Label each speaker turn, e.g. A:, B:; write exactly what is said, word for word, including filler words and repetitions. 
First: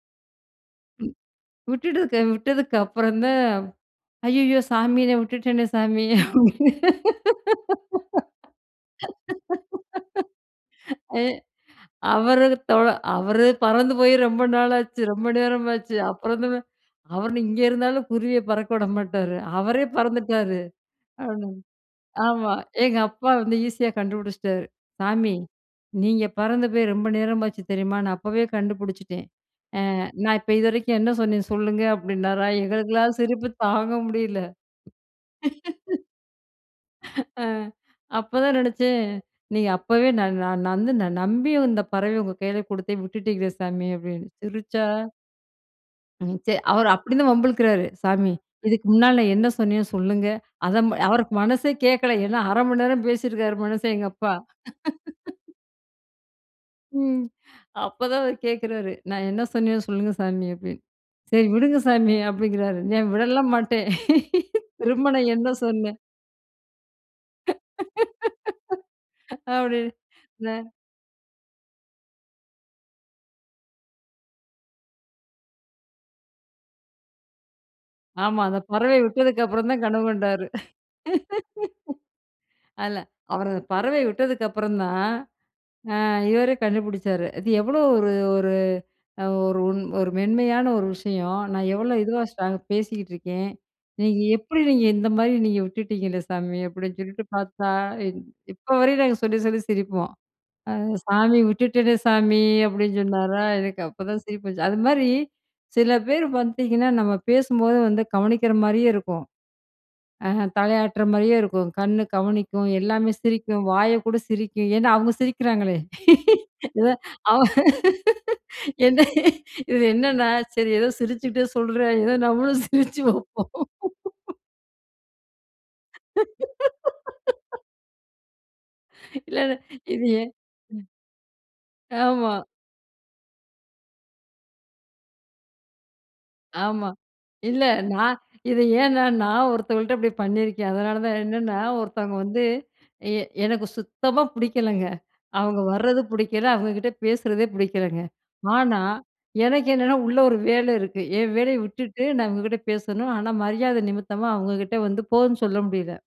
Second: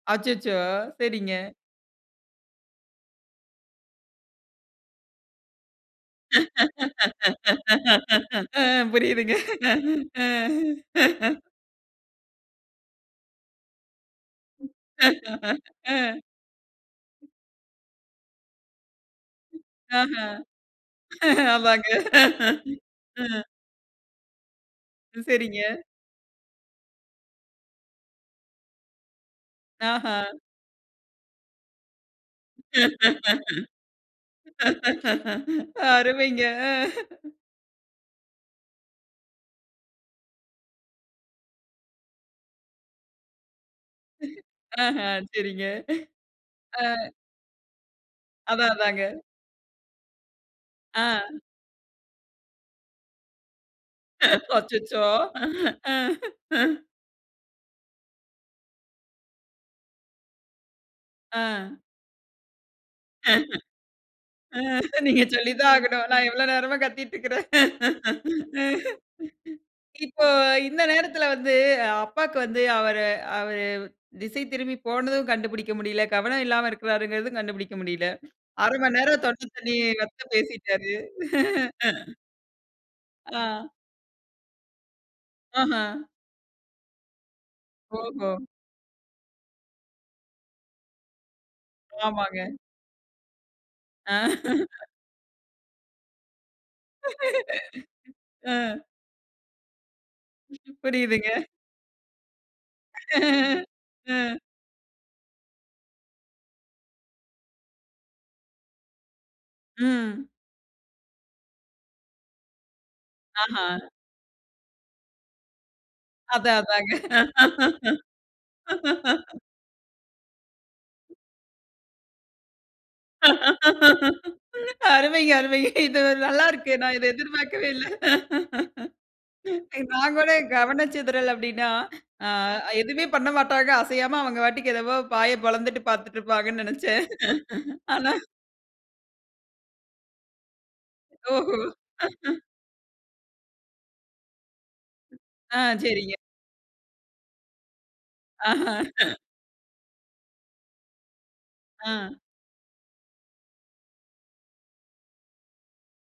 A: அச்சச்சோ!
B: ம்.
A: சரிங்க.
B: விட்டுட்டு க விட்டதுக்கு அப்புறந்தான். ஐயய்யோ! சாமி! உன்ன விட்டுட்டேன்னே சாமி!
A: ஆ, புரியுதுங்க.
B: அப் அ,
A: அ
B: அவரு தொழ அவரு பறந்து போய் ரொம்ப நாளாச்சு. ரொம்ப நேரமாச்சு.
A: அ.
B: அப்புறம் வந்து வ அவரு நீ இங்கே இருந்தாலும் குருவிய பறக்க விட மாட்டாரு! அவரே
A: ஆஹா.
B: பறந்துட்டாரு அ
A: ஆமாங்க.
B: ஆமா. எங்க அப்பா
A: அ.
B: வந்து ஈஸியா கண்டுபிடிச்சிட்டாரு. சாமி!
A: சரிங்க.
B: நீங்க பறந்து போய் ரொம்ப நேரமாச்சு தெரியுமா? நான் அப்பவே கண்டுபிடிச்சிட்டேன். ஆ
A: ஆஹா!
B: நான் இப்ப இதுவரைக்கும் என்ன சொன்னேன்? சொல்லுங்க அப்பிடின்னாரா, எங்களுக்கெல்லாம் சிரிப்பு தாங்க முடியல.
A: அருமைங்க! அ
B: அ அப்பதான் நெனைச்சேன். நீங்க அப்பவே நான், நான் நந்து நம்பி வந்து பறவைய உங்க கையில குடுத்தேன் விட்டுட்டீங்களே சாமி! அப்பிடின்னு சிரிச்சா
A: அஹ, சரிங்க.
B: ம். சரி,
A: அ.
B: அவரு அப்பிடி இருந்தும் வம்புளுக்குறாரு. சாமி!
A: அதான்,
B: இதுக்கு
A: அதாங்க.
B: முன்னால நான் என்ன சொன்னேன்? சொல்லுங்க. அதம் அவருக்கு
A: ஆ.
B: மனசே கேட்கல. ஏனா, அர மணி நேரம் பேசியிருக்கிறாரு மனுஷேன். எங்க அப்பா
A: அச்சச்சோ! அ
B: ம். அப்ப தான் அவரு கேட்குறாரு, "நான் என்ன சொன்னேன்னு சொல்லுங்க சாமி" அப்பிடின்னு. "சரி விடுங்க
A: அ.
B: சாமி!" அப்பிடிங்கிறாரு. நான்
A: அ,
B: விடலாம் மாட்டேன் திரும்ப,
A: நீங்க
B: நான் என்ன
A: சொல்லி தான்
B: சொன்னேன்?
A: ஆகணும். நான் எவ்வளோ நேரமா கத்திட்டுருக்கறேன்.
B: அப்பிடின்னு
A: இப்போ
B: அ.
A: இந்த நேரத்தில வந்து அப்பாக்கு வந்து அவர அவரு திசை திரும்பி போனதும் கண்டுபுடிக்க முடியில, கவனம் இல்லாம இருக்குறாருங்குறதும் கண்டுபுடிக்க முடியல.
B: ஆமா. அந்த
A: அரை மணி
B: பறவைய
A: நேரம்
B: விட்டதுக்கு
A: தொண்ட
B: அப்புறம்
A: தண்ணீ
B: தான் கனவு
A: வத்த
B: கண்டாரு
A: பேசிட்டாரு.
B: அதில. அவரு அந்த
A: ஆ.
B: பறவைய விட்டதுக்கு அப்பறந்தான்,
A: ஆஹா!
B: அ இவரே கண்டுபுடிச்சாரு. அது எவ்ளோ ஒரு,
A: ஓஹோ!
B: ஒரு, அ ஒரு, ஒரு மென்மையான ஒரு விஷயம், நான் எவ்ளோ இதுவா
A: ஆமாங்க.
B: ஸ்ட்ரா பேசிட்டுருக்கேன்.
A: ஆ.
B: நீங்க எப்பிடி நீங்க இந்தமாரி நீங்க விட்டுட்டீங்களே சாமி! அப்பிடின்னு சொல்லிட்டு பார்த்தா, இன்
A: அ.
B: இப்பவரையும் நாங்க சொல்லி, சொல்லி சிரிப்போம். அ "சாமி
A: புரியுதுங்க.
B: விட்டுட்டேனே சாமி!" அப்பிடின்னு சொன்னாரா! எனக்கு
A: ஆ.
B: அப்பதான் சிரிப்பு வந்துச்சு. அது மாரி சில பேர் பார்த்தீங்கன்னா, நம்ம பேசும்போது வந்து கவனிக்கிற மாரியே இருக்கும்,
A: ம்.
B: ஆ தலையாட்டுற மாரியே இருக்கும், கண் கவனிக்கும், எல்லாமே சிரிக்கும்.
A: ஆஹா!
B: வாய கூட சிரிக்கும். ஏனா, அவுங்க சிரிக்கிறாங்களே!
A: அதான்,
B: இத
A: அதாங்க
B: அவ என்ன இது என்னன்னா, சரி ஏதோ சிரிச்சிட்டே சொல்றேன், ஏதோ நம்மளும் சிரிச்சு வப்போம்.
A: அருமை, அருமைங்க! இது நல்லா இருக்கு. நான் இத எதிர்பார்க்கவே இல்ல.
B: இல்ல, இல்ல. இது
A: நான்
B: ஏன்?
A: கூட கவன சிதறல் அப்பிடின்னா, ஆ
B: ஆமா.
A: எதுமே பண்ணமாட்டாங்க அசையாம அவங்க பாட்டுக்கு என்னமோ வாய பொளந்துட்டு பார்த்துட்டு இருப்பாங்கன்னு
B: ஆமா.
A: நெனைச்சேன்.
B: இல்ல,
A: ஆனா
B: நான் இது ஏனா நான் ஒருத்தவுகள்ட்ட இப்பிடி பண்ணியிருக்கேன். அதனால தான்
A: ஓஹோ!
B: என்னன்னா, ஒருத்தவங்க வந்து எ எனக்கு சுத்தமா புடிக்கலங்க.
A: ஆ,
B: அவுங்க வர்றது
A: சரிங்க.
B: புடிக்கல, அவங்கக்கிட்ட பேசுறதே புடிக்கலங்க.
A: ஆஹா!
B: ஆனா, எனக்கு என்னன்னா உள்ள ஒரு வேல இருக்கு. என் வேலைய விட்டுட்டு
A: அ.
B: நான் இவங்கக்கிட்ட பேசணும். ஆனா மரியாத நிமித்தமா அவுங்கக்கிட்ட வந்து போன்னு சொல்ல முடியல.